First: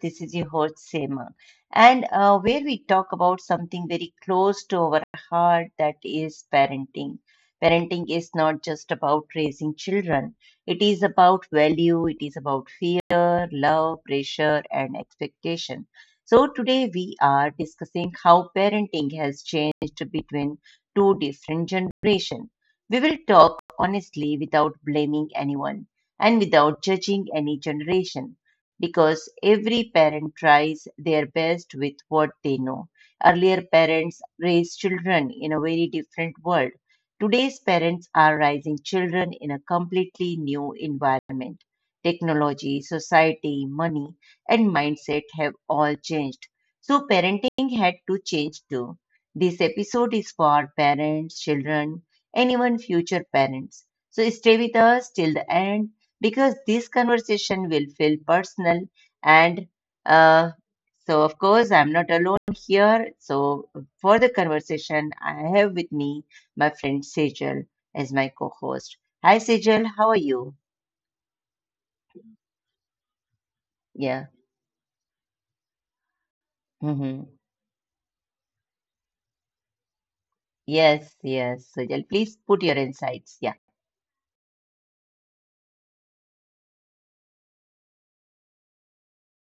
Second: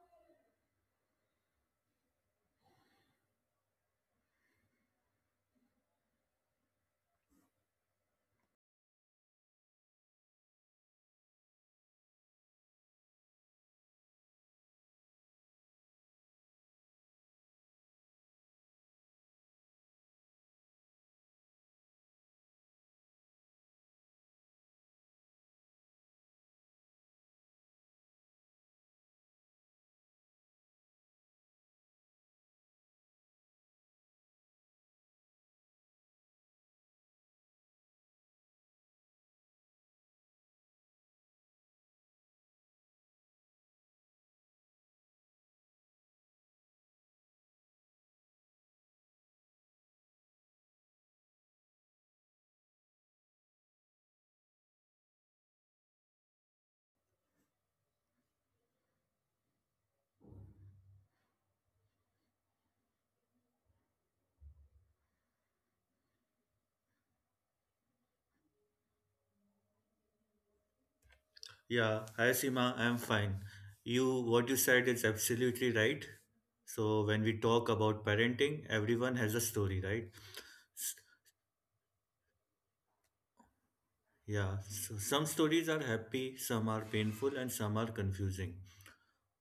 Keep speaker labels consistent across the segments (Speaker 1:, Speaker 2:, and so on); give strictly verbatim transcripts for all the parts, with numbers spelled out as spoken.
Speaker 1: This is your host, Seema, and uh, where we talk about something very close to our heart, that is parenting. Parenting is not just about raising children, it is about value, it is about fear, love, pressure, and expectation. So today we are discussing how parenting has changed between two different generations. We will talk honestly without blaming anyone and without judging any generation, because every parent tries their best with what they know. Earlier parents raised children in a very different world. Today's parents are raising children in a completely new environment. Technology, society, money, and mindset have all changed. So parenting had to change too. This episode is for parents, children, and even future parents. So stay with us till the end, because this conversation will feel personal and uh, so of course i'm not alone here. So for the conversation I have with me my friend Sejal as my co-host. Hi Sejal, how are you?
Speaker 2: Yeah, hi Seema, I'm fine. You,
Speaker 1: Yeah.
Speaker 2: what you said is absolutely right. So
Speaker 1: hmm
Speaker 2: when we talk about parenting, everyone has a story, right? S-
Speaker 1: yes, yes, Sejal, please put your insights. Yeah.
Speaker 2: Yeah, so some stories are happy, some are painful, and some are confusing.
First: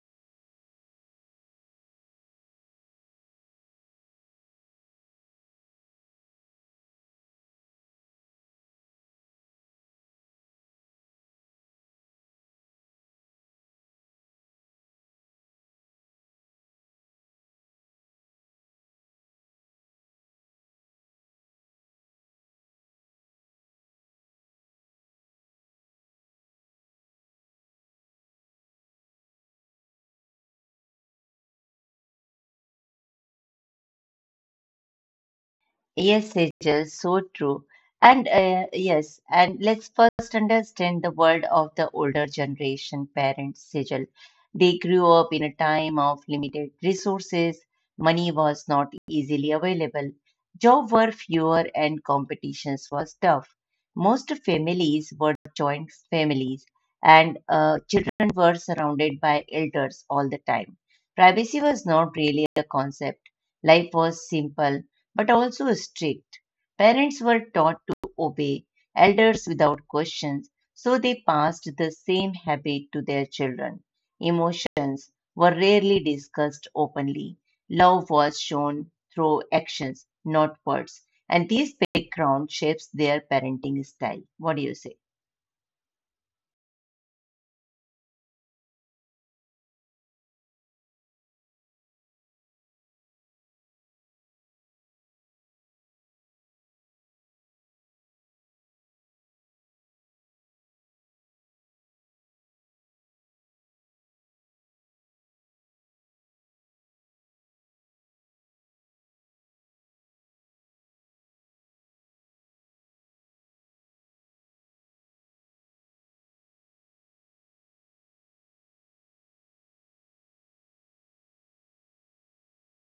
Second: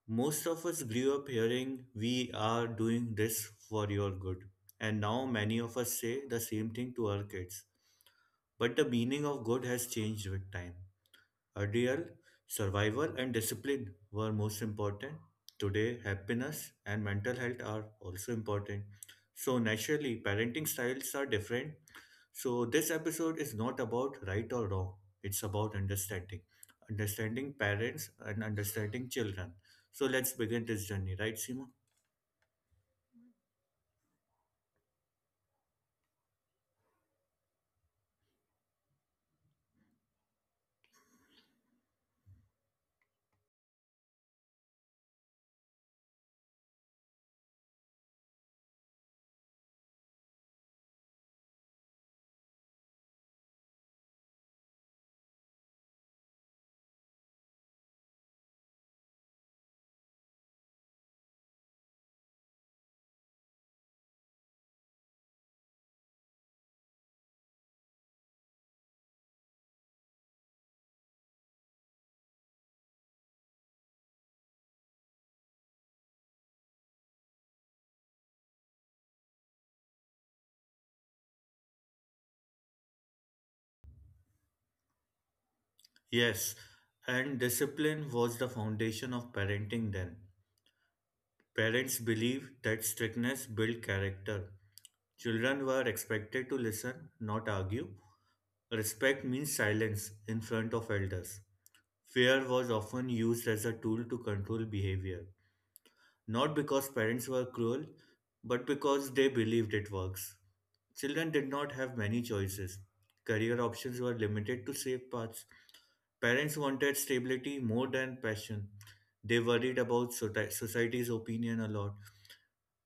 Speaker 2: Most of us grew up hearing, we are doing this for your good. And now many of us say the same thing to our kids. But the meaning of good has changed with time. Earlier, survival and discipline were most important. Today, happiness and mental health are also important. So, naturally, parenting styles are different. So, this episode is not about right or wrong, it's about understanding. Understanding parents and understanding children. So, let's begin this journey, right, Seema?
Speaker 1: Yes, Sejal, so true. And uh, yes, and let's first understand the world of the older generation parents, Sejal. They grew up in a time of limited resources, money was not easily available, jobs were fewer, and competitions was tough. Most families were joint families, and uh, children were surrounded by elders all the time. Privacy was not really a concept. Life was simple but also strict. Parents were taught to obey elders without questions, so they passed the same habit to their children. Emotions were rarely discussed openly. Love was shown through actions, not words. And these background shapes their parenting style. What do you say?
Speaker 2: Yes, and discipline was the foundation of parenting then. Parents believed that strictness built character. Children were expected to listen, not argue. Respect means silence in front of elders. Fear was often used as a tool to control behavior, not because parents were cruel, but because they believed it works. Children did not have many choices. Career options were limited to safe paths. Parents wanted stability more than passion. They worried about soci- society's opinion a lot.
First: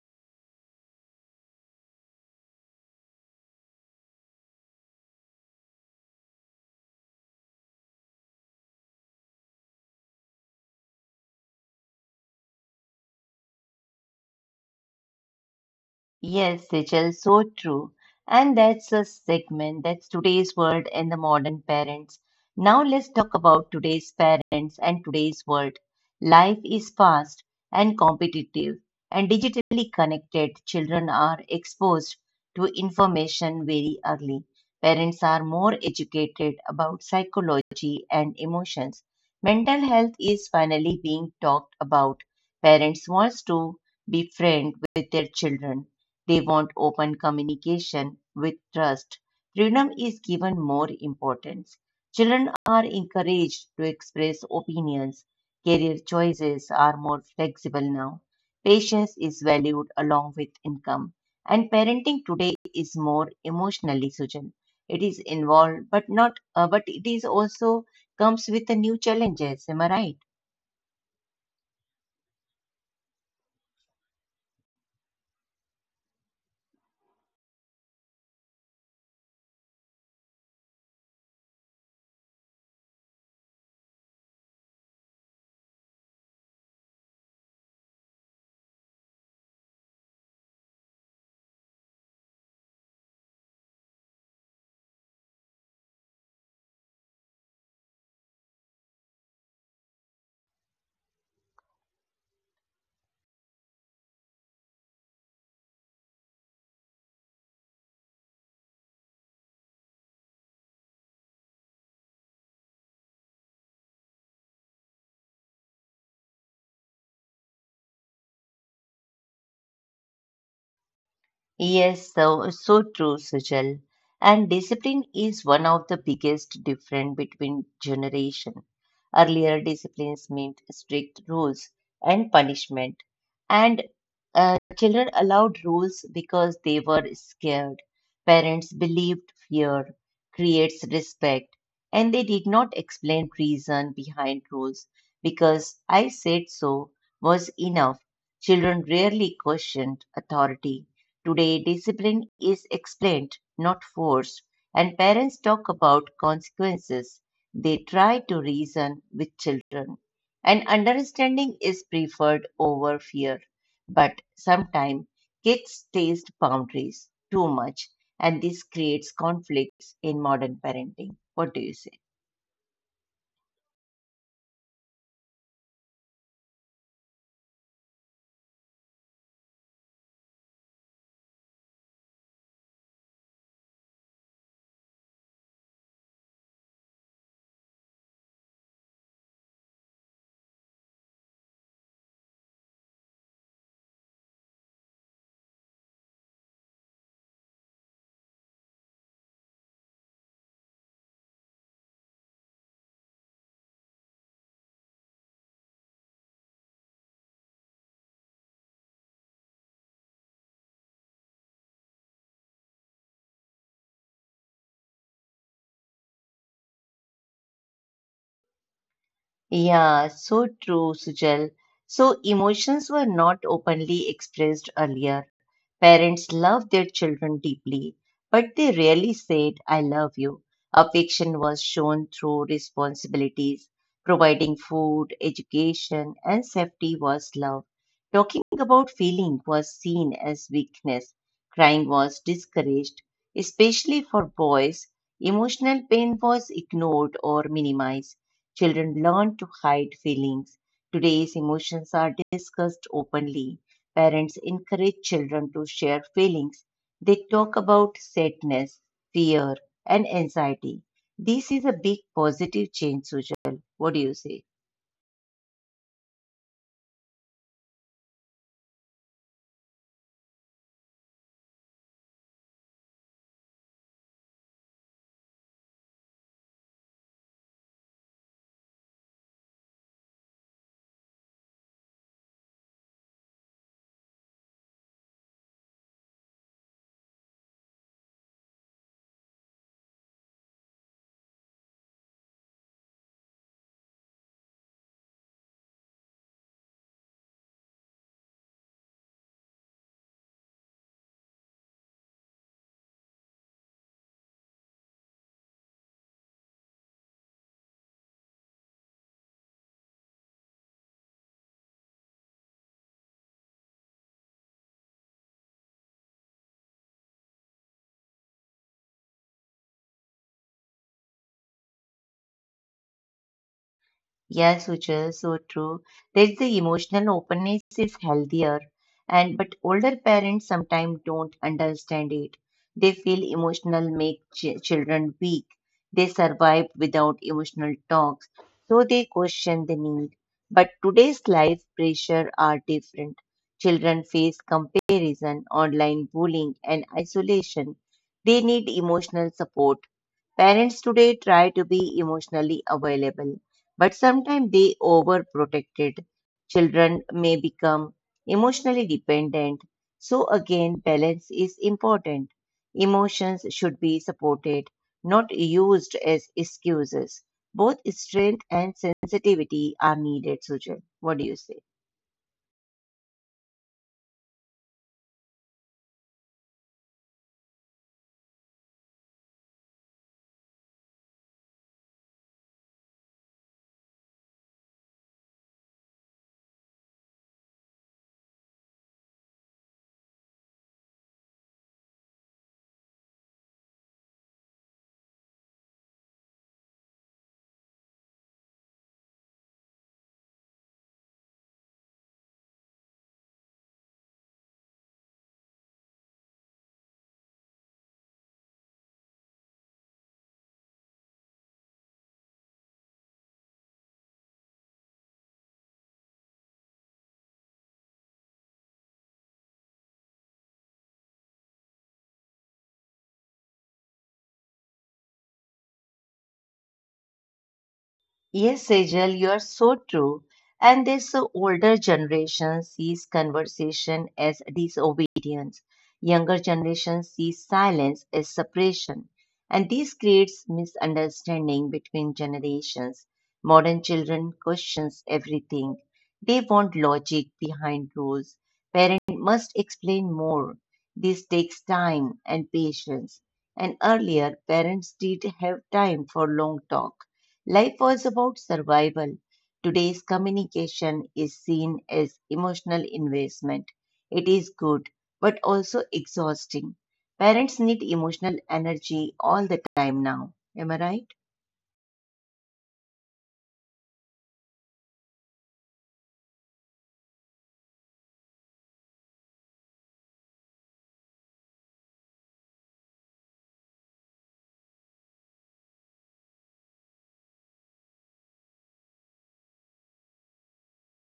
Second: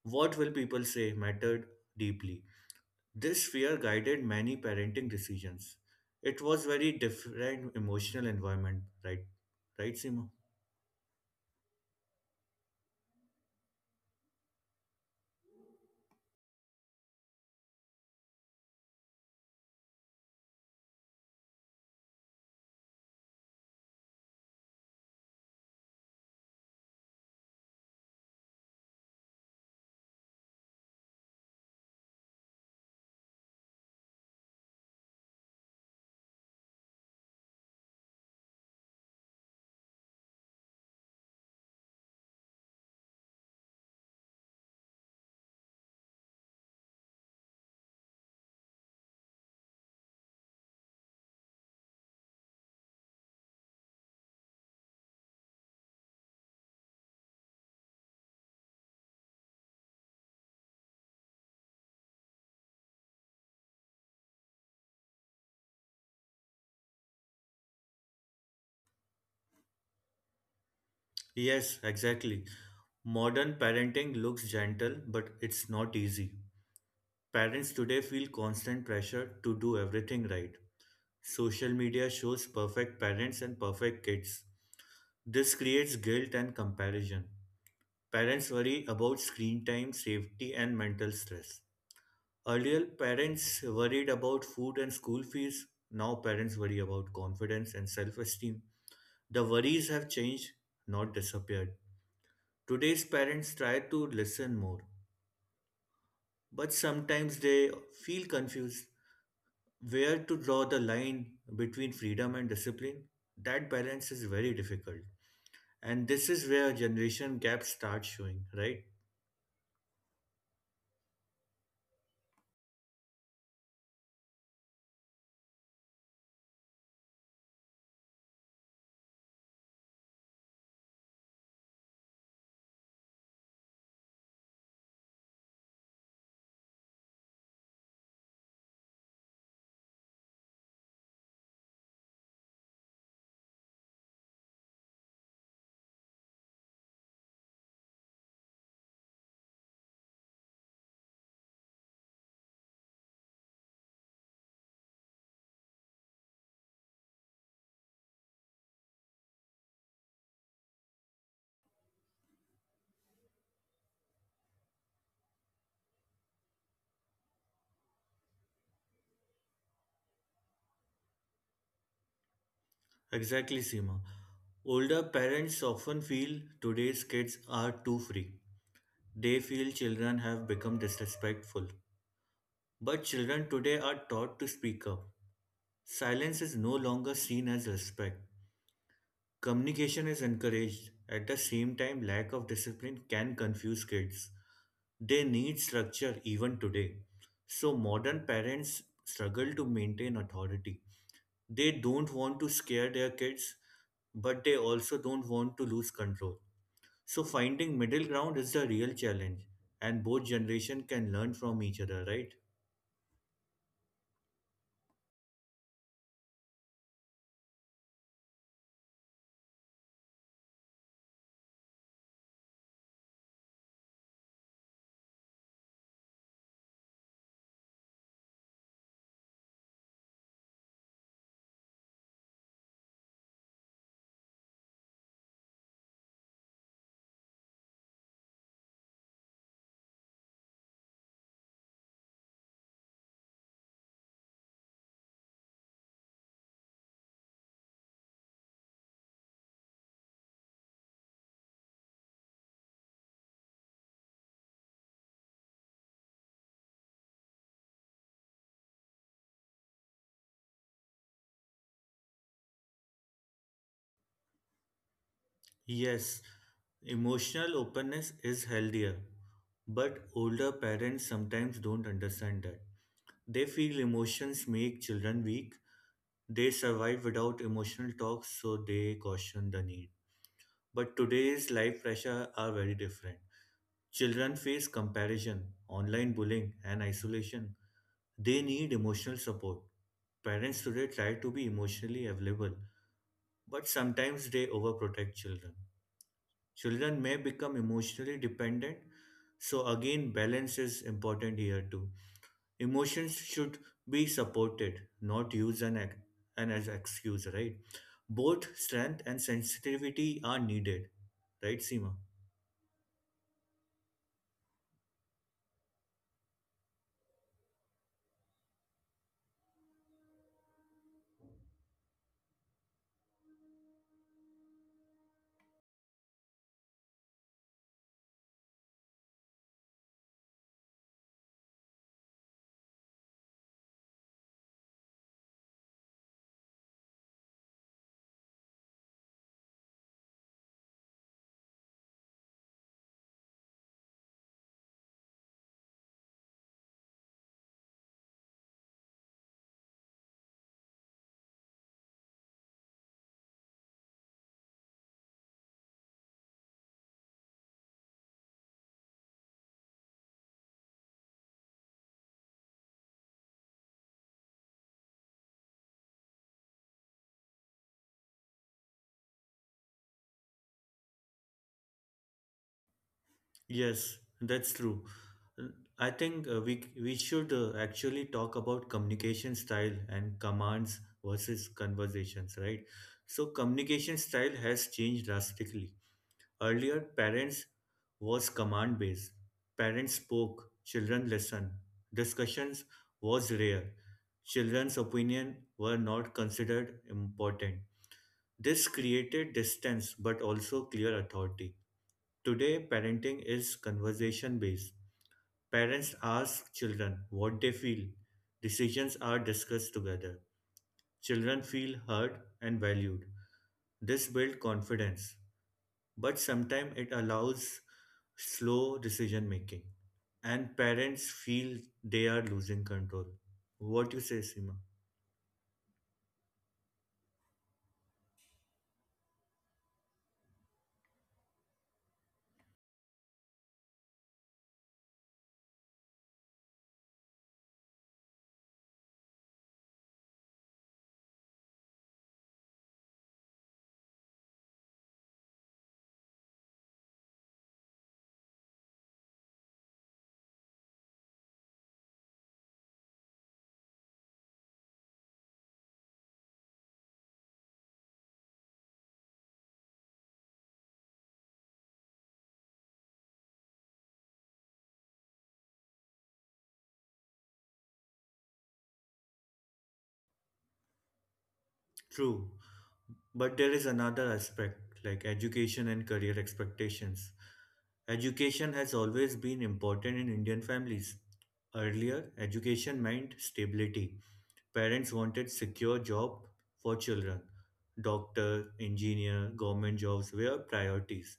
Speaker 2: What will people say mattered deeply. This fear guided many parenting decisions. It was very different emotional environment, right? Right, Simo?
Speaker 1: Yes, Sejal, so true. And that's a segment. That's today's world and the modern parents. Now let's talk about today's parents and today's world. Life is fast and competitive, and digitally connected children are exposed to information very early. Parents are more educated about psychology and emotions. Mental health is finally being talked about. Parents want to be friends with their children, they want open communication with trust. Freedom is given more importance. Children are encouraged to express opinions. Career choices are more flexible now. Patience is valued along with income. And parenting today is more emotionally, Sujan. It is involved, but not, uh, but it is also comes with the new challenges. Am I right?
Speaker 2: Yes, exactly. Modern parenting looks gentle, but it's not easy. Parents today feel constant pressure to do everything right. Social media shows perfect parents and perfect kids. This creates guilt and comparison. Parents worry about screen time, safety, and mental stress. Earlier, parents worried about food and school fees. Now, parents worry about confidence and self esteem. The worries have changed, not disappeared. Today's parents try to listen more, but sometimes they feel confused where to draw the line between freedom and discipline. That balance is very difficult. And this is where generation gaps start showing, right?
Speaker 1: Yes, so, so true, Sujal. And discipline is one of the biggest difference between generation. Earlier disciplines meant strict rules and punishment, and uh, children allowed rules because they were scared. Parents believed fear creates respect, and they did not explain reason behind rules, because I said so was enough. Children rarely questioned authority. Today, discipline is explained, not forced, and parents talk about consequences. They try to reason with children, and understanding is preferred over fear. But sometimes kids taste boundaries too much, and this creates conflicts in modern parenting. What do you say?
Speaker 2: Exactly, Seema. Older parents often feel today's kids are too free. They feel children have become disrespectful. But children today are taught to speak up. Silence is no longer seen as respect. Communication is encouraged. At the same time, lack of discipline can confuse kids. They need structure even today. So, modern parents struggle to maintain authority. They don't want to scare their kids, but they also don't want to lose control. So finding middle ground is the real challenge, and both generation can learn from each other, right?
Speaker 1: Yeah, so true, Sujal. So emotions were not openly expressed earlier. Parents loved their children deeply, but they rarely said, I love you. Affection was shown through responsibilities. Providing food, education, and safety was love. Talking about feeling was seen as weakness. Crying was discouraged, especially for boys. Emotional pain was ignored or minimized. Children learned to hide feelings. Today's emotions are discussed openly. Parents encourage children to share feelings. They talk about sadness, fear, and anxiety. This is a big positive change, Sujal. What do you say?
Speaker 2: Yes, emotional openness is healthier, but older parents sometimes don't understand that. They feel emotions make children weak. They survive without emotional talks, so they caution the need. But today's life pressure are very different. Children face comparison, online bullying, and isolation. They need emotional support. Parents today try to be emotionally available, but sometimes they overprotect children. Children may become emotionally dependent, so again, balance is important here too. Emotions should be supported, not used an, ex- an as excuse, right? Both strength and sensitivity are needed, right, Seema?
Speaker 1: Yes, which is so true. There's the emotional openness is healthier, and but older parents sometimes don't understand it. They feel emotional make ch- children weak. They survive without emotional talks, so they question the need. But today's life pressure are different. Children face comparison, online bullying, and isolation. They need emotional support. Parents today try to be emotionally available, but sometimes they overprotected. Children may become emotionally dependent. So again, balance is important. Emotions should be supported, not used as excuses. Both strength and sensitivity are needed, Sujal. What do you say?
Speaker 2: Yes, that's true. I think uh, we we should uh, actually talk about communication style and commands versus conversations, right? So communication style has changed drastically. Earlier, parents was command based. Parents spoke, children listened. Discussions was rare. Children's opinion were not considered important. This created distance but also clear authority. Today, parenting is conversation based. Parents ask children what they feel. Decisions are discussed together. Children feel heard and valued. This builds confidence, but sometimes it allows slow decision making, and parents feel they are losing control. What you say, Seema?
Speaker 1: Yes, Sejal, you are so true. And this older generation sees conversation as disobedience. Younger generation sees silence as suppression. And this creates misunderstanding between generations. Modern children questions everything. They want logic behind rules. Parents must explain more. This takes time and patience. And earlier, parents did have time for long talk. Life was about survival. Today's communication is seen as emotional investment. It is good, but also exhausting. Parents need emotional energy all the time now. Am I right?
Speaker 2: True, but there is another aspect like education and career expectations. Education has always been important in Indian families. Earlier, education meant stability. Parents wanted secure job for children. Doctor, engineer, government jobs were priorities.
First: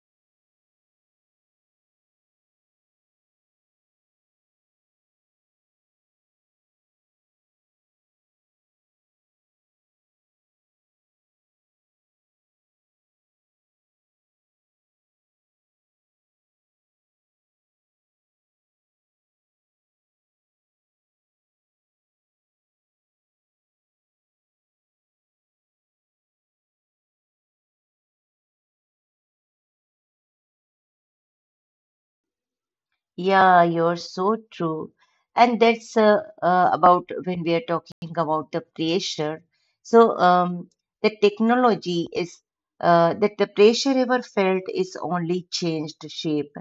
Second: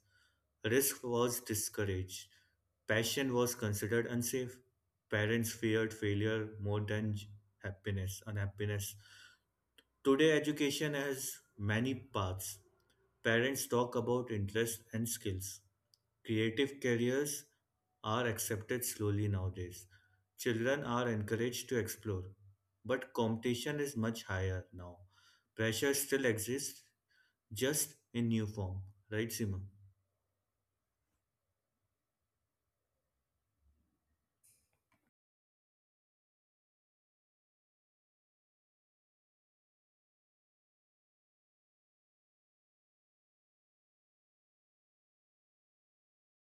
Speaker 2: Risk was discouraged. Passion was considered unsafe. Parents feared failure more than j- happiness, unhappiness. Today, education has many paths. Parents talk about interests and skills. Creative careers are accepted slowly nowadays. Children are encouraged to explore. But competition is much higher now. Pressure still exists, just in new form. Right, Simon?
Speaker 1: Yeah, you're so true. And that's uh, uh, about when we are talking about the pressure. So, um, the technology is uh, that the pressure ever felt is only changed shape.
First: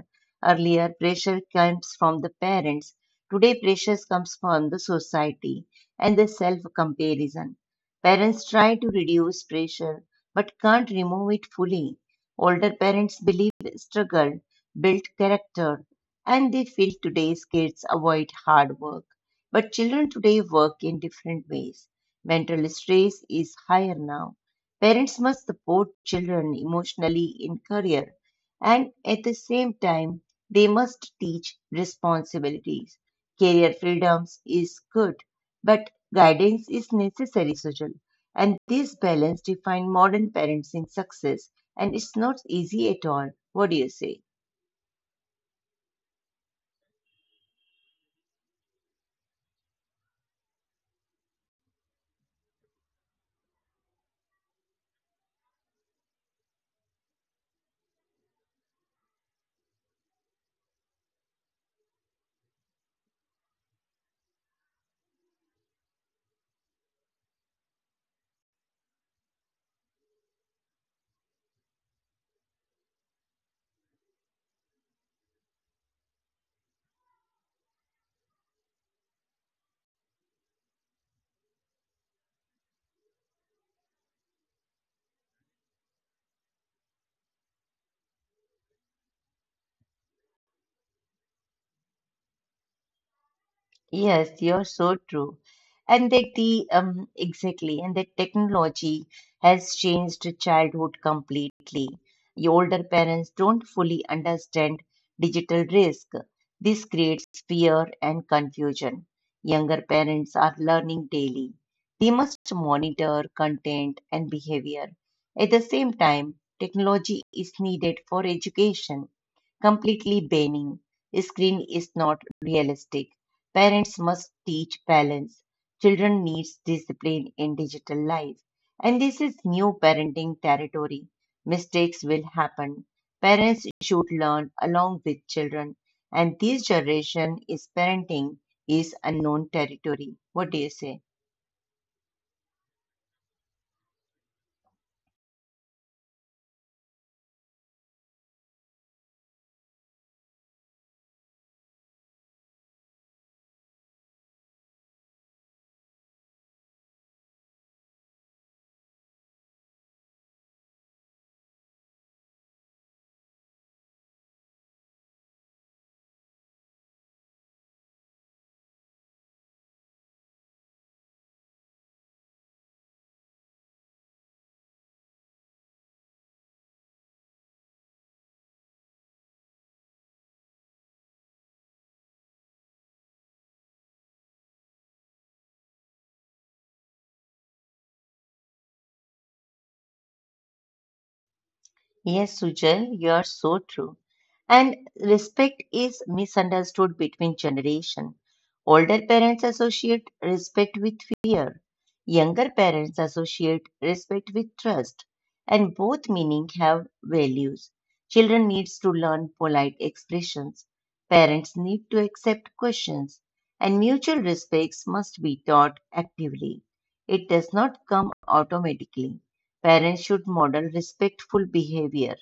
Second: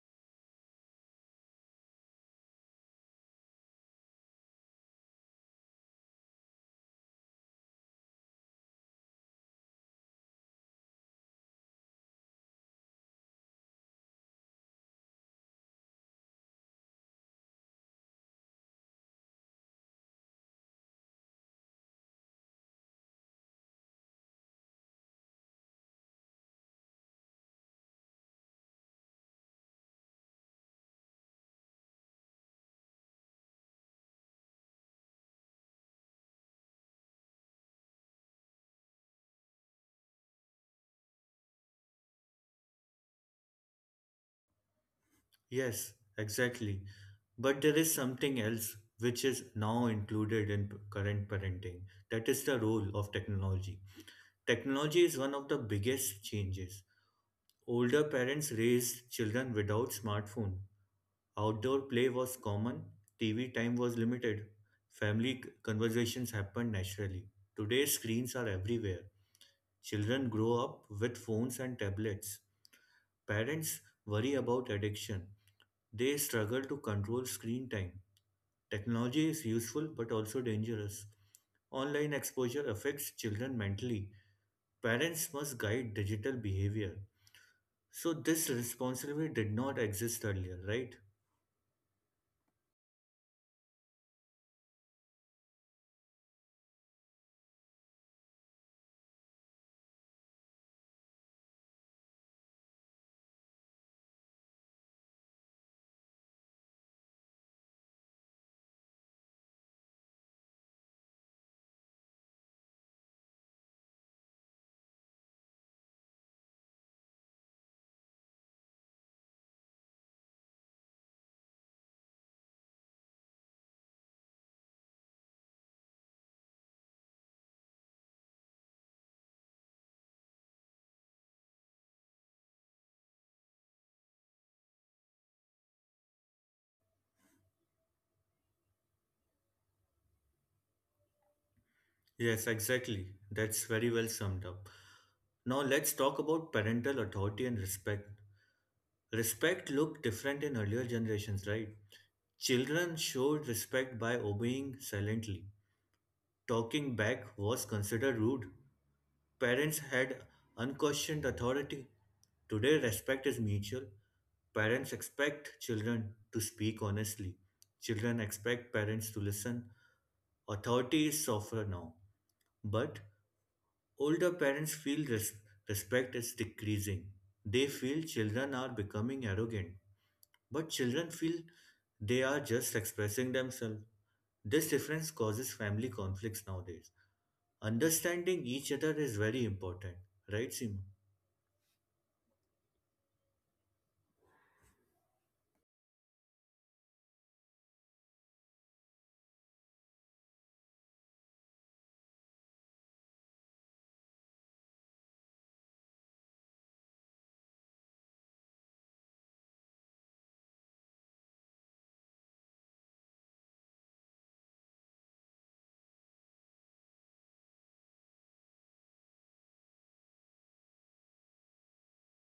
Speaker 1: Earlier, pressure comes from the parents. Today, pressure comes from the society and the self-comparison. Parents try to reduce pressure but can't remove it fully. Older parents believe struggle built character, and they feel today's kids avoid hard work. But children today work in different ways. Mental stress is higher now. Parents must support children emotionally in career, and at the same time, they must teach responsibilities. Career freedoms is good, but guidance is necessary, Sujal. And this balance defines modern parenting success, and it's not easy at all. What do you say?
Speaker 2: Yes, exactly. But there is something else which is now included in p- current parenting. That is the role of technology. Technology is one of the biggest changes. Older parents raised children without smartphone. Outdoor play was common, T V time was limited. Family c- conversations happened naturally. Today screens are everywhere. Children grow up with phones and tablets. Parents worry about addiction. They struggle to control screen time. Technology is useful but also dangerous. Online exposure affects children mentally. Parents must guide digital behavior. So this responsibility did not exist earlier, right?
Speaker 1: Yes, you're so true. And that the um exactly, and that technology has changed childhood completely. The older parents don't fully understand digital risk. This creates fear and confusion. Younger parents are learning daily. They must monitor content and behavior. At the same time, technology is needed for education. Completely banning screen is not realistic. Parents must teach balance. Children needs discipline in digital life. And this is new parenting territory. Mistakes will happen. Parents should learn along with children. And this generation is parenting is unknown territory. What do you say?
Speaker 2: Yes, exactly. That's very well summed up. Now let's talk about parental authority and respect. Respect looked different in earlier generations, right? Children showed respect by obeying silently. Talking back was considered rude. Parents had unquestioned authority. Today, respect is mutual. Parents expect children to speak honestly. Children expect parents to listen. Authority is softer now, but older parents feel res- respect is decreasing. They feel children are becoming arrogant, but children feel they are just expressing themselves. This difference causes family conflicts nowadays. Understanding each other is very important, right, Seema?
Speaker 1: Yes, Sujal, you are so true. And respect is misunderstood between generation. Older parents associate respect with fear. Younger parents associate respect with trust. And both meaning have values. Children needs to learn polite expressions. Parents need to accept questions. And mutual respects must be taught actively. It does not come automatically. Parents should model respectful behavior.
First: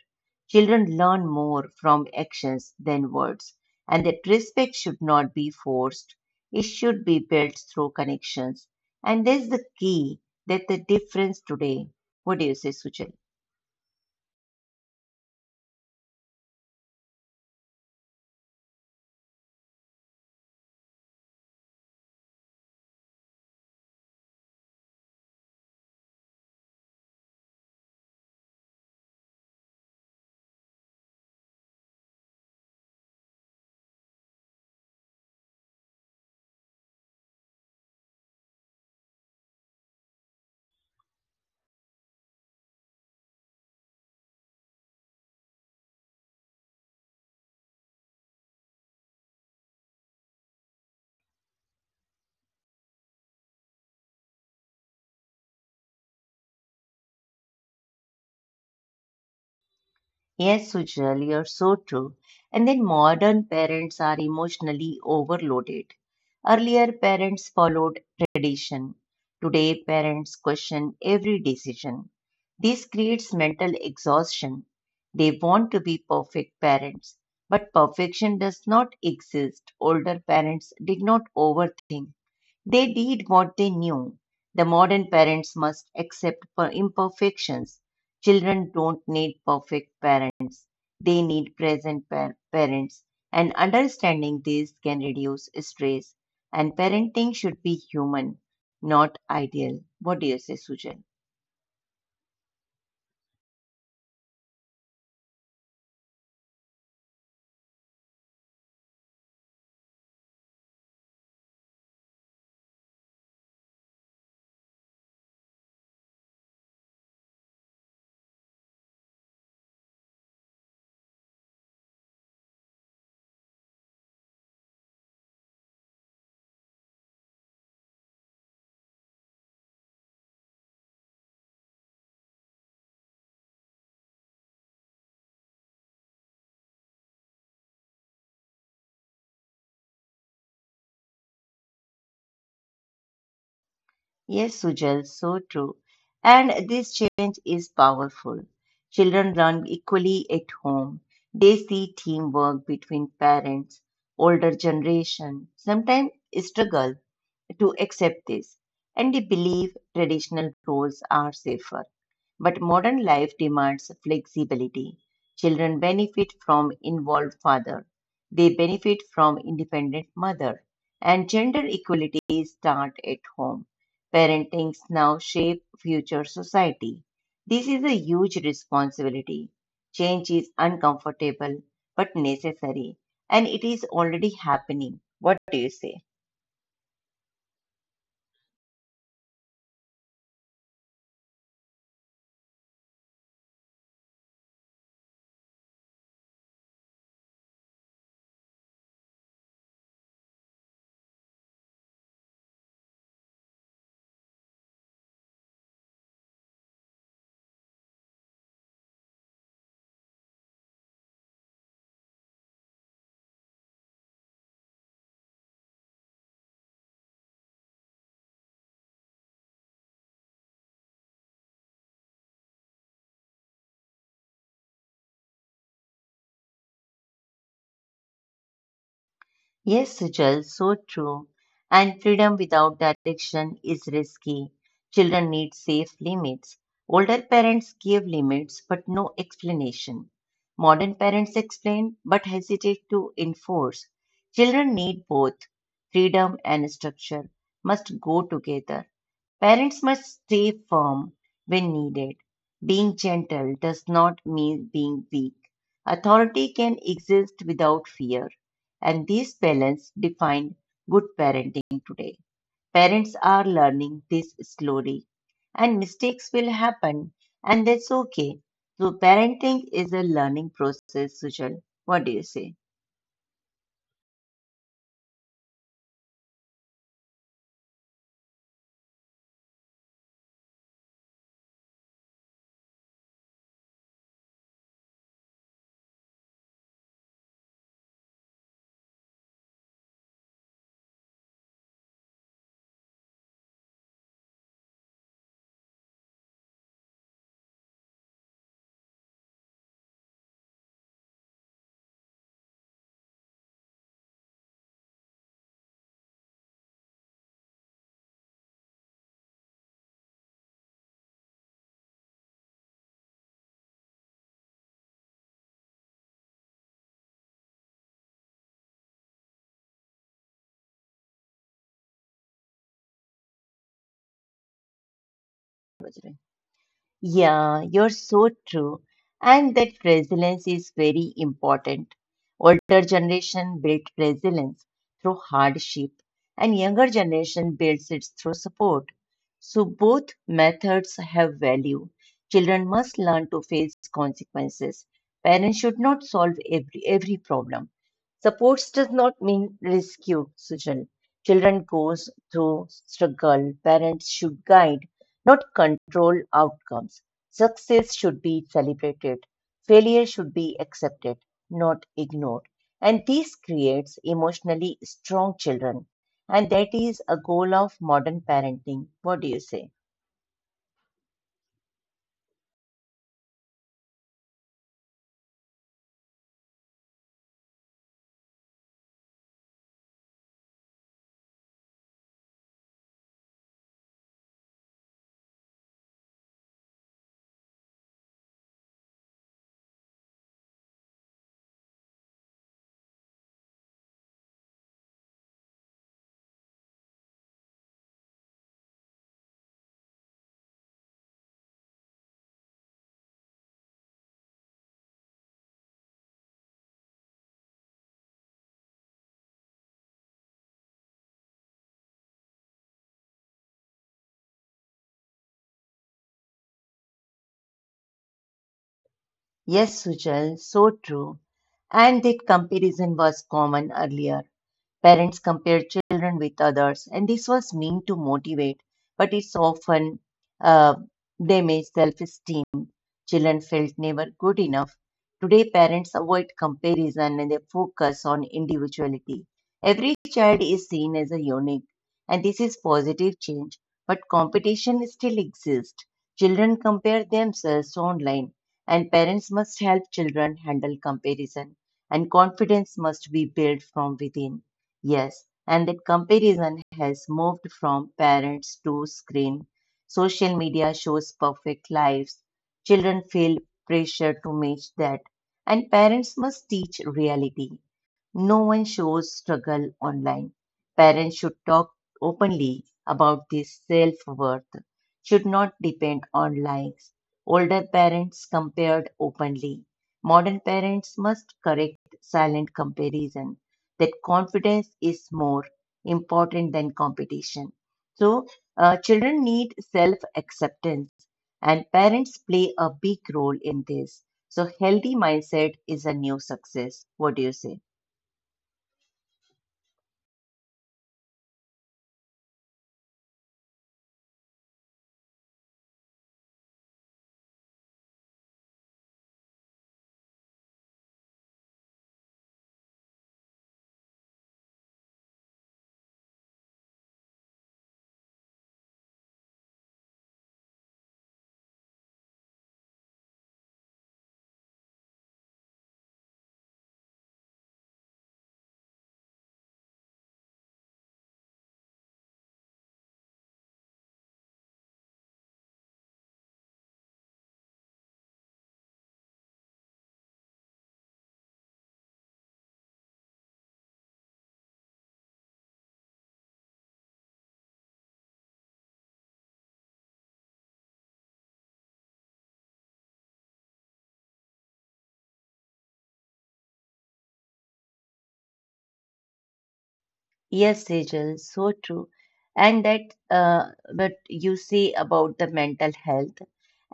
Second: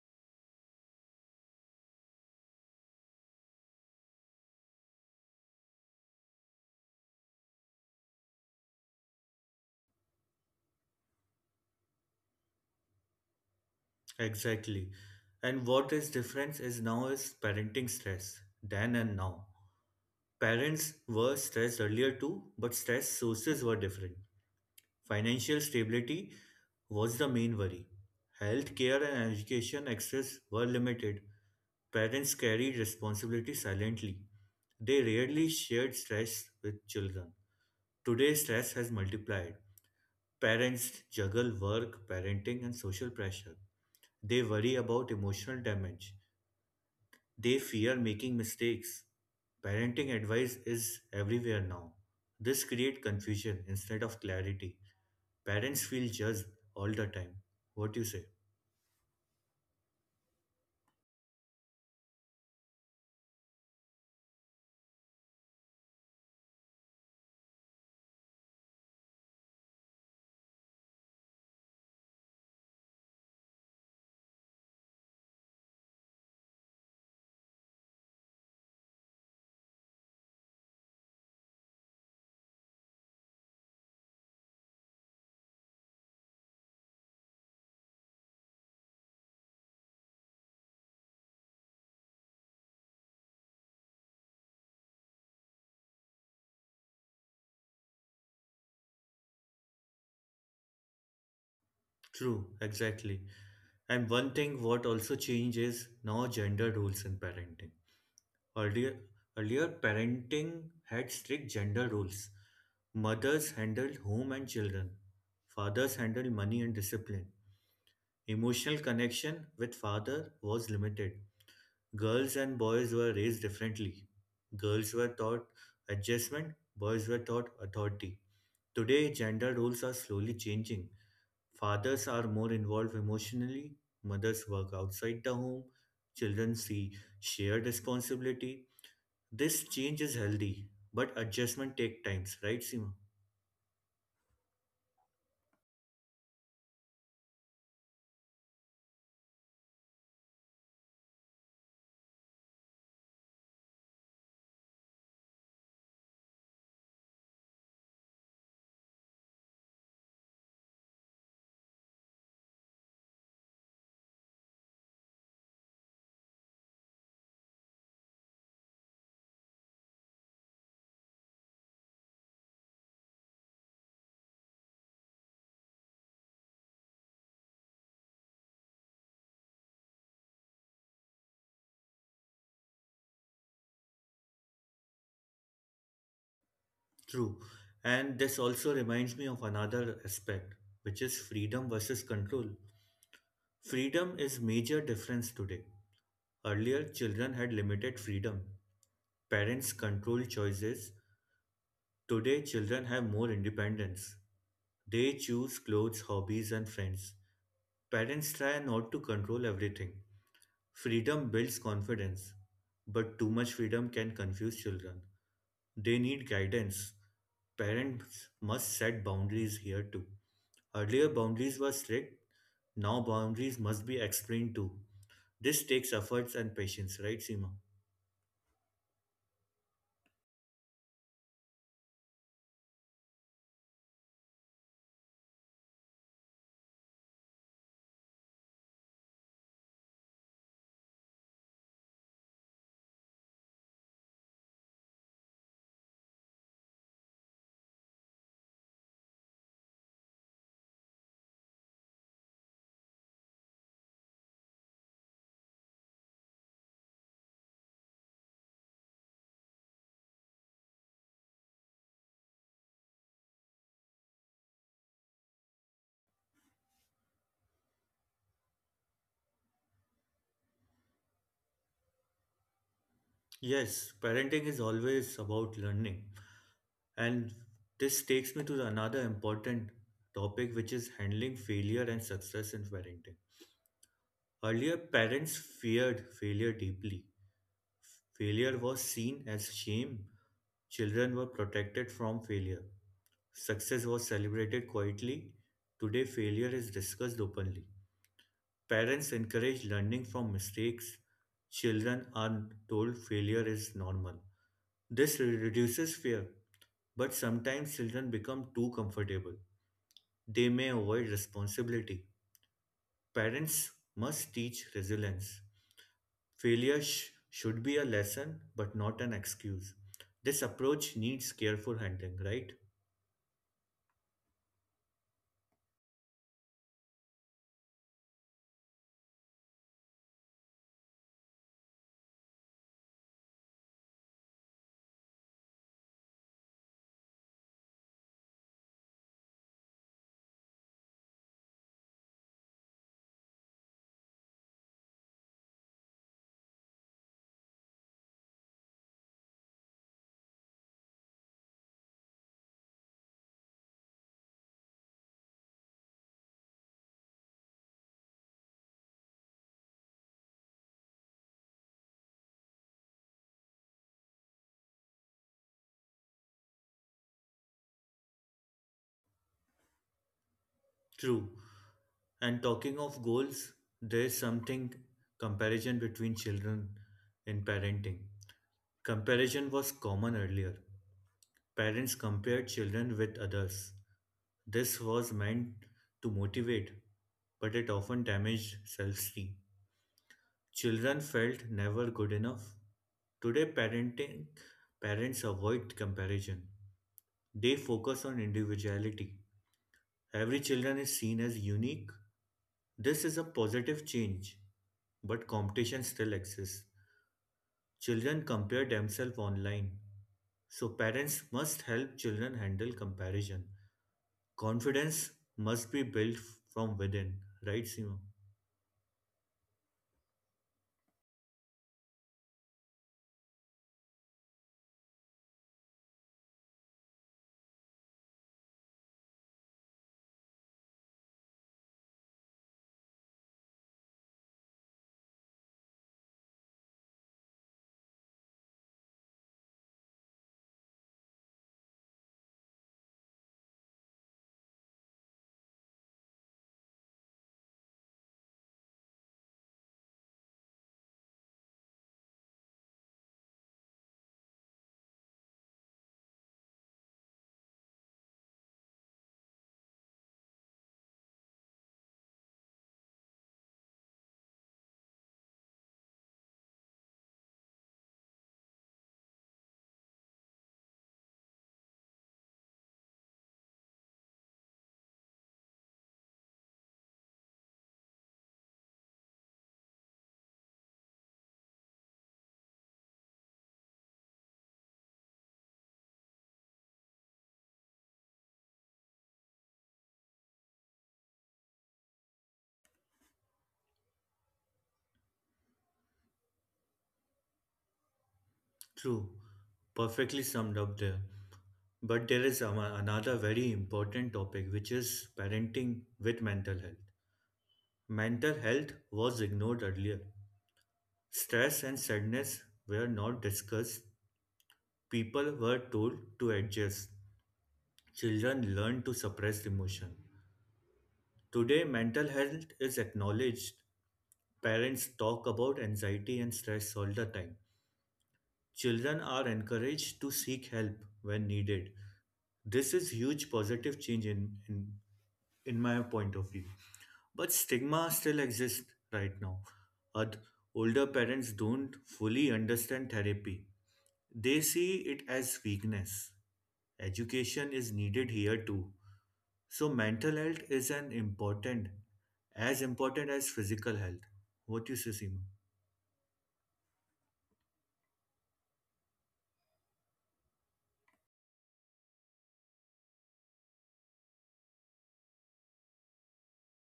Speaker 1: Children learn more from actions than words, and that respect should not be forced. It should be built through connections. And that's the key, that the difference today. What do you say, Suchit?
Speaker 2: Exactly. And what is difference is now is parenting stress, then and now. Parents were stressed earlier too, but stress sources were different. Financial stability was the main worry. Health care and education access were limited. Parents carried responsibility silently. They rarely shared stress with children. Today, stress has multiplied. Parents juggle work, parenting, and social pressure. They worry about emotional damage. They fear making mistakes. Parenting advice is everywhere now. This creates confusion instead of clarity. Parents feel judged all the time. What you say?
Speaker 1: Yes, Sujal, you're so true. And then modern parents are emotionally overloaded. Earlier, parents followed tradition. Today, parents question every decision. This creates mental exhaustion. They want to be perfect parents, but perfection does not exist. Older parents did not overthink, they did what they knew. The modern parents must accept per- imperfections. Children don't need perfect parents, they need present par- parents. And understanding this can reduce stress. And parenting should be human, not ideal. What do you say, Sujal?
Speaker 2: True, exactly. And one thing what also changes now gender roles in parenting. Earlier, earlier parenting had strict gender roles. Mothers handled home and children. Fathers handled money and discipline. Emotional connection with father was limited. Girls and boys were raised differently. Girls were taught adjustment, boys were taught authority. Today, gender roles are slowly changing. Fathers are more involved emotionally, mothers work outside the home, children see shared responsibility. This change is healthy, but adjustment take times, right, Seema?
Speaker 1: Yes, Sujal, so true. And this change is powerful. Children learn equally at home. They see teamwork between parents, older generation, sometimes struggle to accept this, and they believe traditional roles are safer. But modern life demands flexibility. Children benefit from involved father. They benefit from independent mother. And gender equality start at home. Parenting now shape future society. This is a huge responsibility. Change is uncomfortable but necessary. And it is already happening. What do you say?
Speaker 2: True. And this also reminds me of another aspect, which is freedom versus control. Freedom is major difference today. Earlier, children had limited freedom. Parents controlled choices. Today, children have more independence. They choose clothes, hobbies, and friends. Parents try not to control everything. Freedom builds confidence, but too much freedom can confuse children. They need guidance. Parents must set boundaries here too. Earlier, boundaries were strict. Now, boundaries must be explained too. This takes efforts and patience, right, Seema?
Speaker 1: Yes, Sujal, so true. And freedom without direction is risky. Children need safe limits. Older parents give limits but no explanation. Modern parents explain but hesitate to enforce. Children need both. Freedom and structure must go together. Parents must stay firm when needed. Being gentle does not mean being weak. Authority can exist without fear, and this balance defines good parenting today. Parents are learning this slowly, and mistakes will happen, and that's okay. So parenting is a learning process, Sujal. What do you say?
Speaker 2: Yes, parenting is always about learning. And this takes me to another important topic, which is handling failure and success in parenting. Earlier, parents feared failure deeply. Failure was seen as shame. Children were protected from failure. Success was celebrated quietly. Today, failure is discussed openly. Parents encourage learning from mistakes. Children are told failure is normal. This re- reduces fear, but sometimes children become too comfortable. They may avoid responsibility. Parents must teach resilience. Failure sh- should be a lesson, but not an excuse. This approach needs careful handling, right?
Speaker 1: Bajrang? Yeah, you're so true. And that resilience is very important. Older generation built resilience through hardship, and younger generation builds it through support. So both methods have value. Children must learn to face consequences. Parents should not solve every every problem. Supports does not mean rescue, Sujal. Children goes through struggle. Parents should guide, not control outcomes. Success should be celebrated, failure should be accepted, not ignored. And this creates emotionally strong children. And that is a goal of modern parenting. What do you say?
Speaker 2: True. And talking of goals, there is something comparison between children in parenting. Comparison was common earlier. Parents compared children with others. This was meant to motivate, but it often damaged self esteem. Children felt never good enough. Today, parenting, parents avoid comparison. They focus on individuality. Every children is seen as unique. This is a positive change, but competition still exists. Children compare themselves online, so parents must help children handle comparison. Confidence must be built from within, right, Seema?
Speaker 1: Yes, Sujal, so true. And that comparison was common earlier. Parents compare children with others, and this was meant to motivate, but it's often uh, damaged self esteem. Children felt never good enough. Today, parents avoid comparison and they focus on individuality. Every child is seen as a unique, and this is positive change, but competition still exists. Children compare themselves online, and parents must help children handle comparison, and confidence must be built from within. Yes, and that comparison has moved from parents to screen. Social media shows perfect lives. Children feel pressure to match that, and parents must teach reality. No one shows struggle online. Parents should talk openly about this self worth, should not depend on likes. Older parents compared openly. Modern parents must correct silent comparison. That confidence is more important than competition. So, uh, children need self acceptance, and parents play a big role in this. So, healthy mindset is a new success. What do you say?
Speaker 2: True, perfectly summed up there. But there is ama- another very important topic, which is parenting with mental health. Mental health was ignored earlier. Stress and sadness were not discussed. People were told to adjust. Children learned to suppress emotion. Today, mental health is acknowledged. Parents talk about anxiety and stress all the time. Children are encouraged to seek help when needed. This is huge positive change in, in, in my point of view. But stigma still exists right now. Oth- Older parents don't fully understand therapy. They see it as weakness. Education is needed here too. So mental health is an important, as important as physical health. What do you say, Seema?
Speaker 1: Yes, Sejal, so true. And that uh, what you say about the mental health.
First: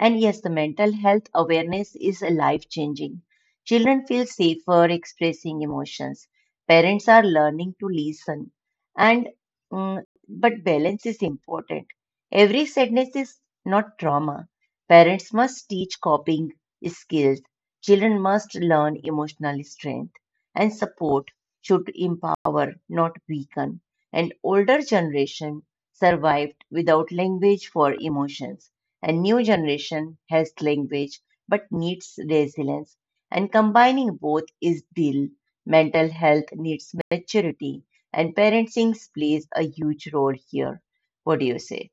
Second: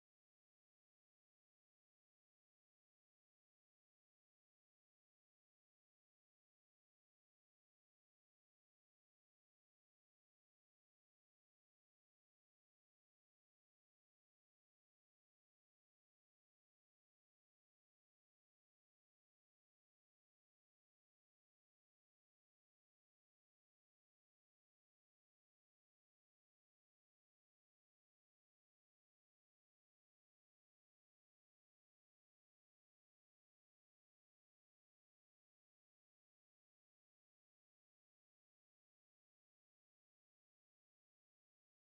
Speaker 1: And yes, the mental health awareness is life changing. Children feel safer expressing emotions. Parents are learning to listen. And mm, but balance is important. Every sadness is not trauma. Parents must teach coping skills. Children must learn emotional strength and support should empower, not weaken. An older generation survived without language for emotions. A new generation has language but needs resilience. And combining both is deal. Mental health needs maturity, and parenting plays a huge role here. What do you say?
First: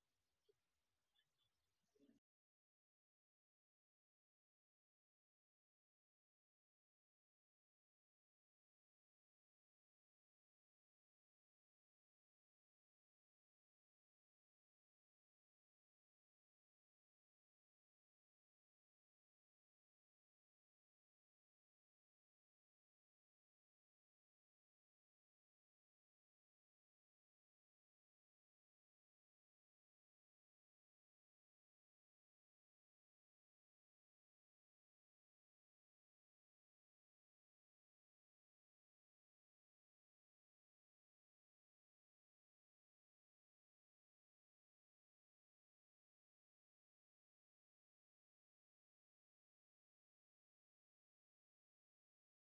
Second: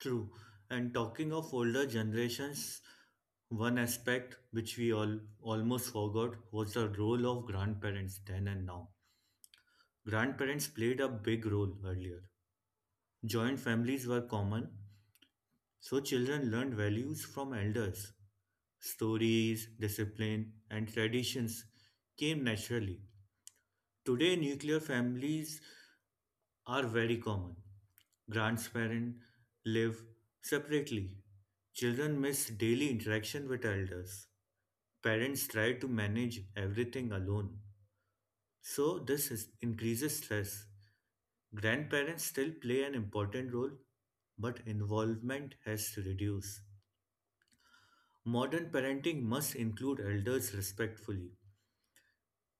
Speaker 2: True. And talking of older generations, one aspect which we all almost forgot was the role of grandparents then and now. Grandparents played a big role earlier. Joint families were common, so children learned values from elders. Stories, discipline, and traditions came naturally. Today, nuclear families are very common. Grandparents live separately. Children miss daily interaction with elders. Parents try to manage everything alone. So, this is, increases stress. Grandparents still play an important role, but involvement has to reduce. Modern parenting must include elders respectfully.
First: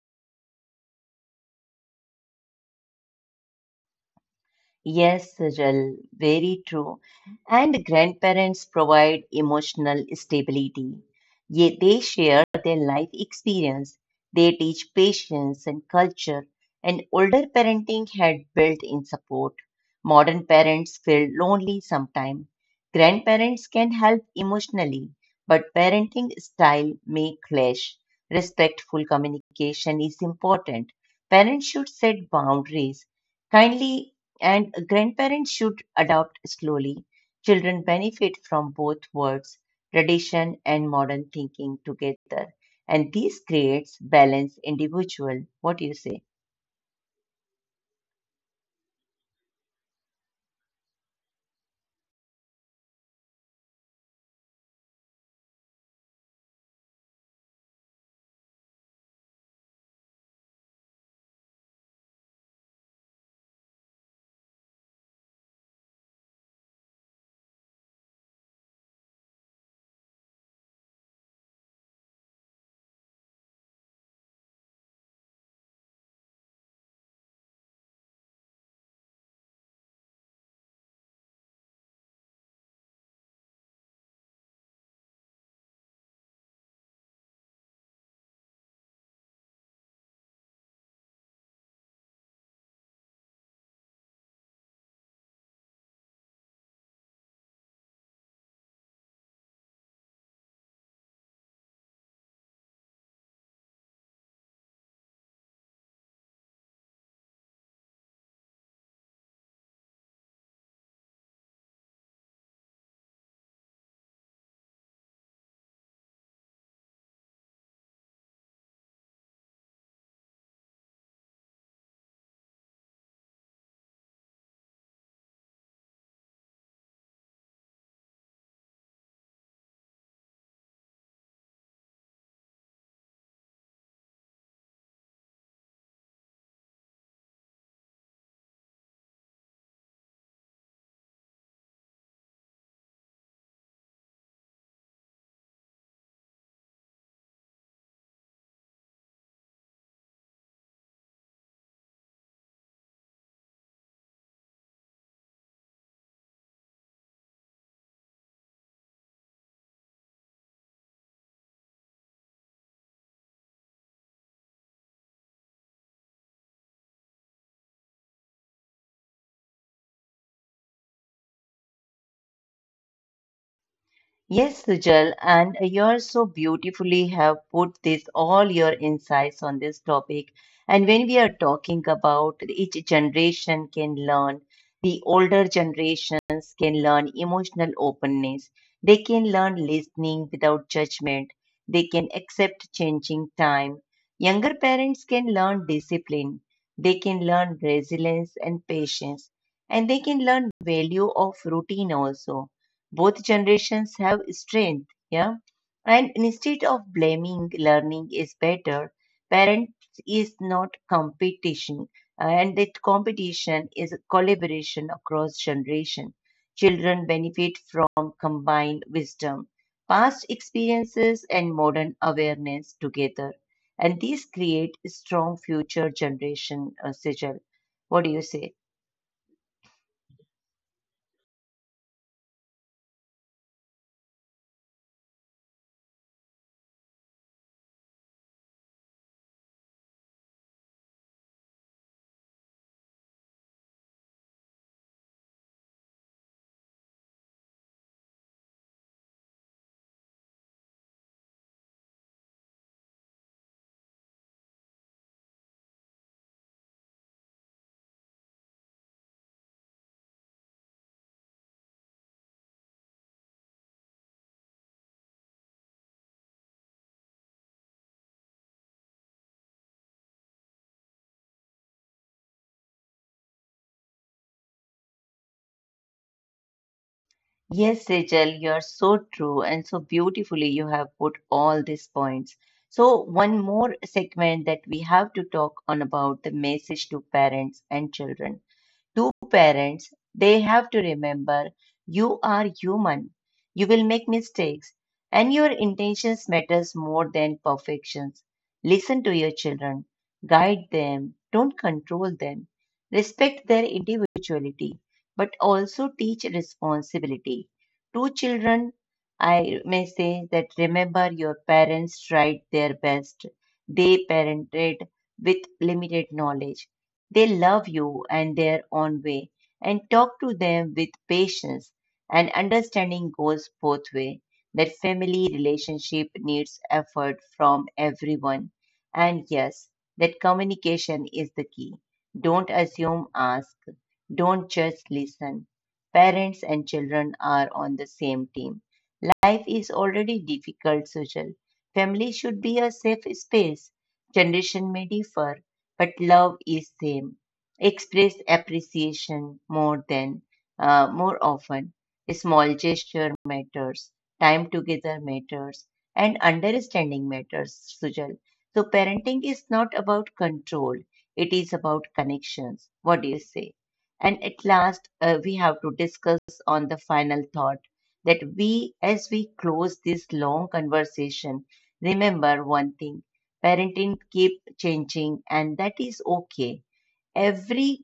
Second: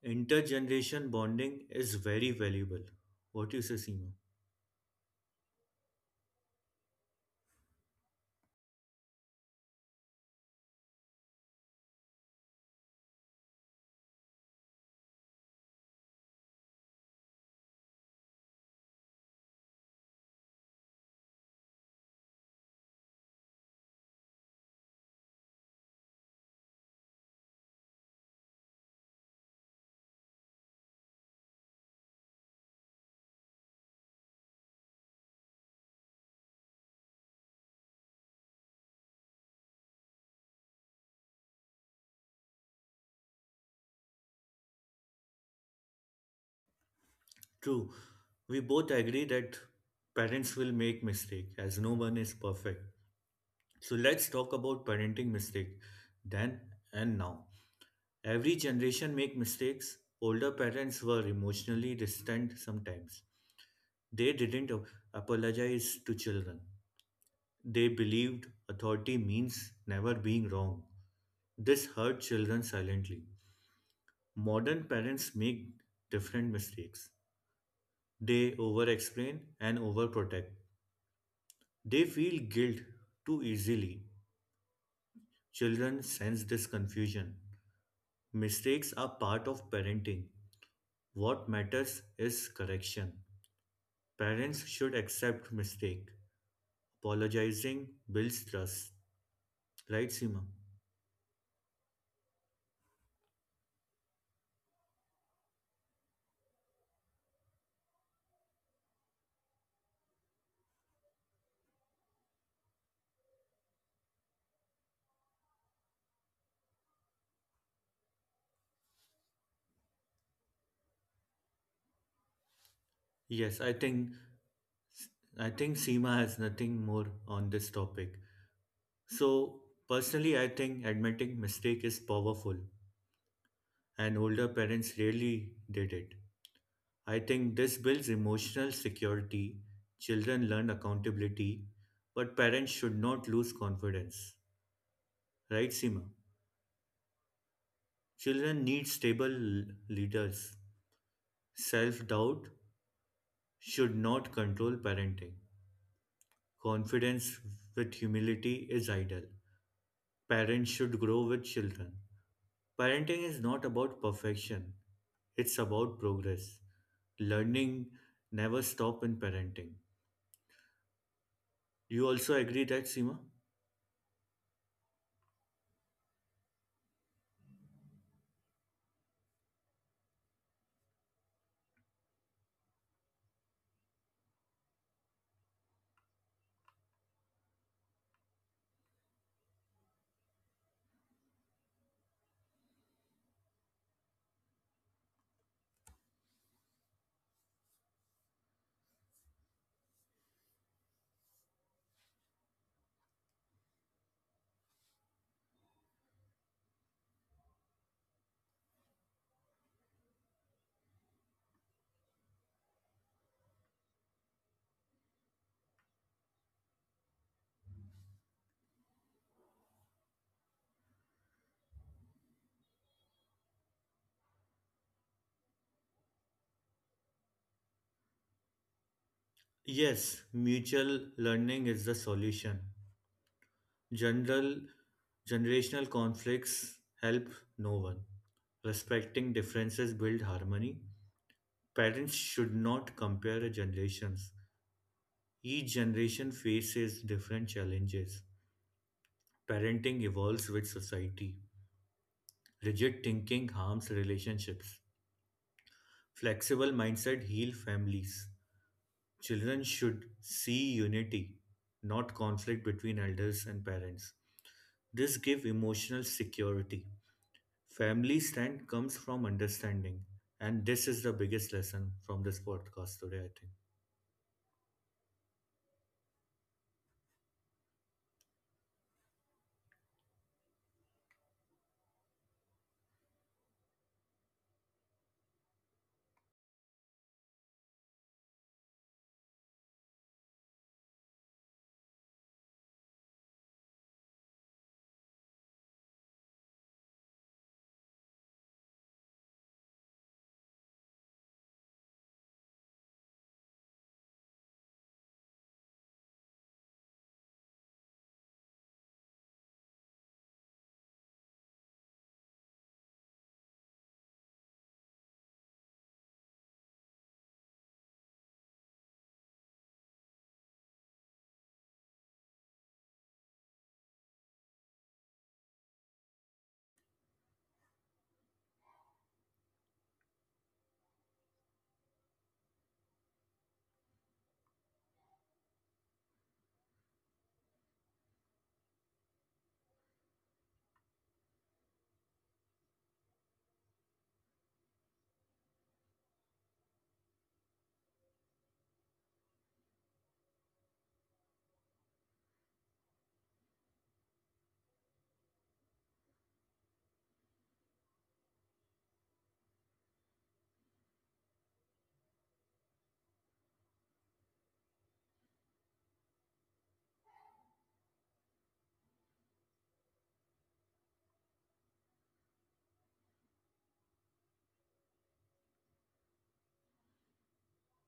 Speaker 2: Intergeneration bonding is very valuable. What do you say, Seema?
Speaker 1: Yes, Sejal, very true. And grandparents provide emotional stability. Yet they share their life experience. They teach patience and culture. And older parenting had built-in support. Modern parents feel lonely sometimes. Grandparents can help emotionally, but parenting style may clash. Respectful communication is important. Parents should set boundaries kindly and grandparents should adopt slowly. Children benefit from both words, tradition and modern thinking together, and this creates balance individual. What do you say?
Speaker 2: True, we both agree that parents will make mistake as no one is perfect. So let's talk about parenting mistake then and now. Every generation make mistakes. Older parents were emotionally distant sometimes. They didn't ap- apologize to children. They believed authority means never being wrong. This hurt children silently. Modern parents make different mistakes. They over explain and overprotect. They feel guilt too easily. Children sense this confusion. Mistakes are part of parenting. What matters is correction. Parents should accept mistake. Apologizing builds trust. Right, Seema? Yes, I think I think Seema has nothing more on this topic. So personally I think admitting mistake is powerful and older parents rarely did it. I think this builds emotional security. Children learn accountability, but parents should not lose confidence. Right, Seema? Children need stable l- leaders. Self doubt should not control parenting. Confidence with humility is ideal. Parents should grow with children. Parenting is not about perfection, it's about progress. Learning never stop in parenting. You also agree that, Seema?
Speaker 1: Yes, Sujal, and you're so beautifully have put this all your insights on this topic. And when we are talking about each generation can learn, the older generations can learn emotional openness. They can learn listening without judgment. They can accept changing time. Younger parents can learn discipline. They can learn resilience and patience. And they can learn value of routine also, both generations have strength, yeah, and instead of blaming learning is better, parents is not competition, and that competition is collaboration across generation, children benefit from combined wisdom, past experiences and modern awareness together, and these create strong future generation, uh, sigil, what do you say?
Speaker 2: Yes, mutual learning is the solution. General Generational conflicts help no one. Respecting differences build harmony. Parents should not compare generations. Each generation faces different challenges. Parenting evolves with society. Rigid thinking harms relationships. Flexible mindset heal families. Children should see unity, not conflict between elders and parents. This gives emotional security. Family strength comes from understanding. And this is the biggest lesson from this podcast today, I think.
Speaker 1: Yes, Rachel, you're so true and so beautifully you have put all these points. So, one more segment that we have to talk on about the message to parents and children. To parents, they have to remember, you are human. You will make mistakes and your intentions matters more than perfections. Listen to your children, guide them, don't control them. Respect their individuality, but also teach responsibility. To children, I may say that remember your parents tried their best. They parented with limited knowledge, they love you and their own way, and talk to them with patience, and understanding goes both way. That family relationship needs effort from everyone. And yes, that communication is the key. Don't assume, ask. Don't just listen. Parents and children are on the same team. Life is already difficult, Sujal. Family should be a safe space. Generation may differ, but love is same. Express appreciation more than uh, more often. Small gesture matters. Time together matters, and understanding matters, Sujal. So parenting is not about control. It is about connections. What do you say? And at last, uh, we have to discuss on the final thought that we, as we close this long conversation, remember one thing, parenting keep changing, and that is okay. Every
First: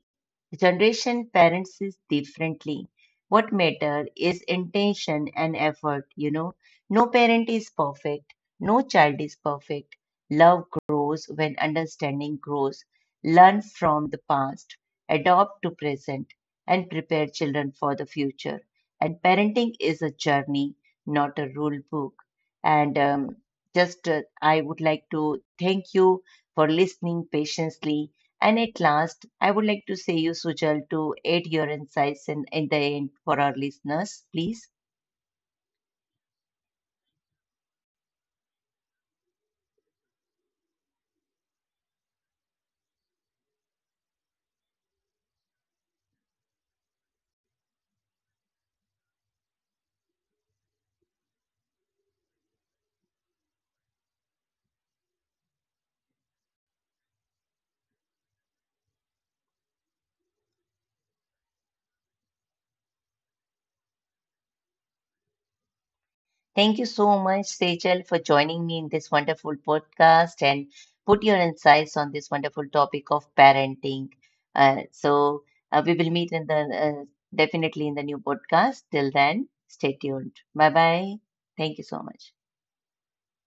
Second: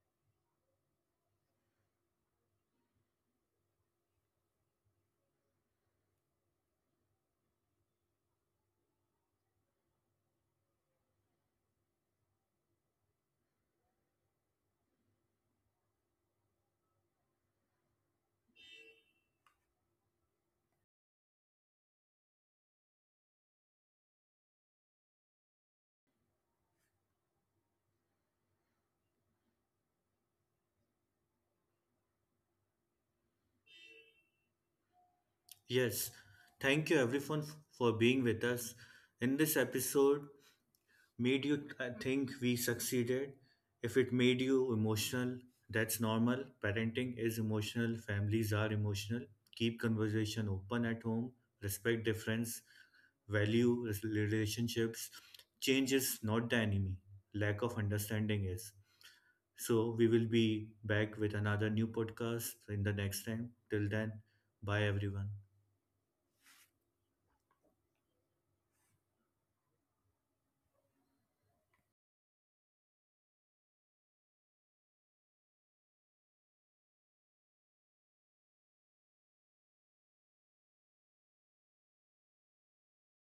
Speaker 1: generation parents is differently. What matter is intention and effort, you know. No parent is perfect. No child is perfect. Love grows when understanding grows. Learn from the past, adopt to present, and prepare children for the future. And parenting is a journey, not a rule book. And um, just uh, I would like to thank you for listening patiently and at last, I would like to say you, Sujal, to add your insights in, in the end for our listeners, please.
Speaker 2: Yes, thank you everyone f- for being with us in this episode. Made you uh, think we succeeded, if it made you emotional, that's normal. Parenting is emotional, families are emotional. Keep conversation open at home, respect difference, value res- relationships. Change is not the enemy, lack of understanding is. So we will be back with another new podcast in the next time. Till then, bye everyone.
Speaker 1: Thank you so much, Sejal, for joining me in this wonderful podcast and put your insights on this wonderful topic of parenting. Uh, so uh, we will meet in the uh, definitely in the new podcast. Till then, stay tuned. Bye bye. Thank you so much.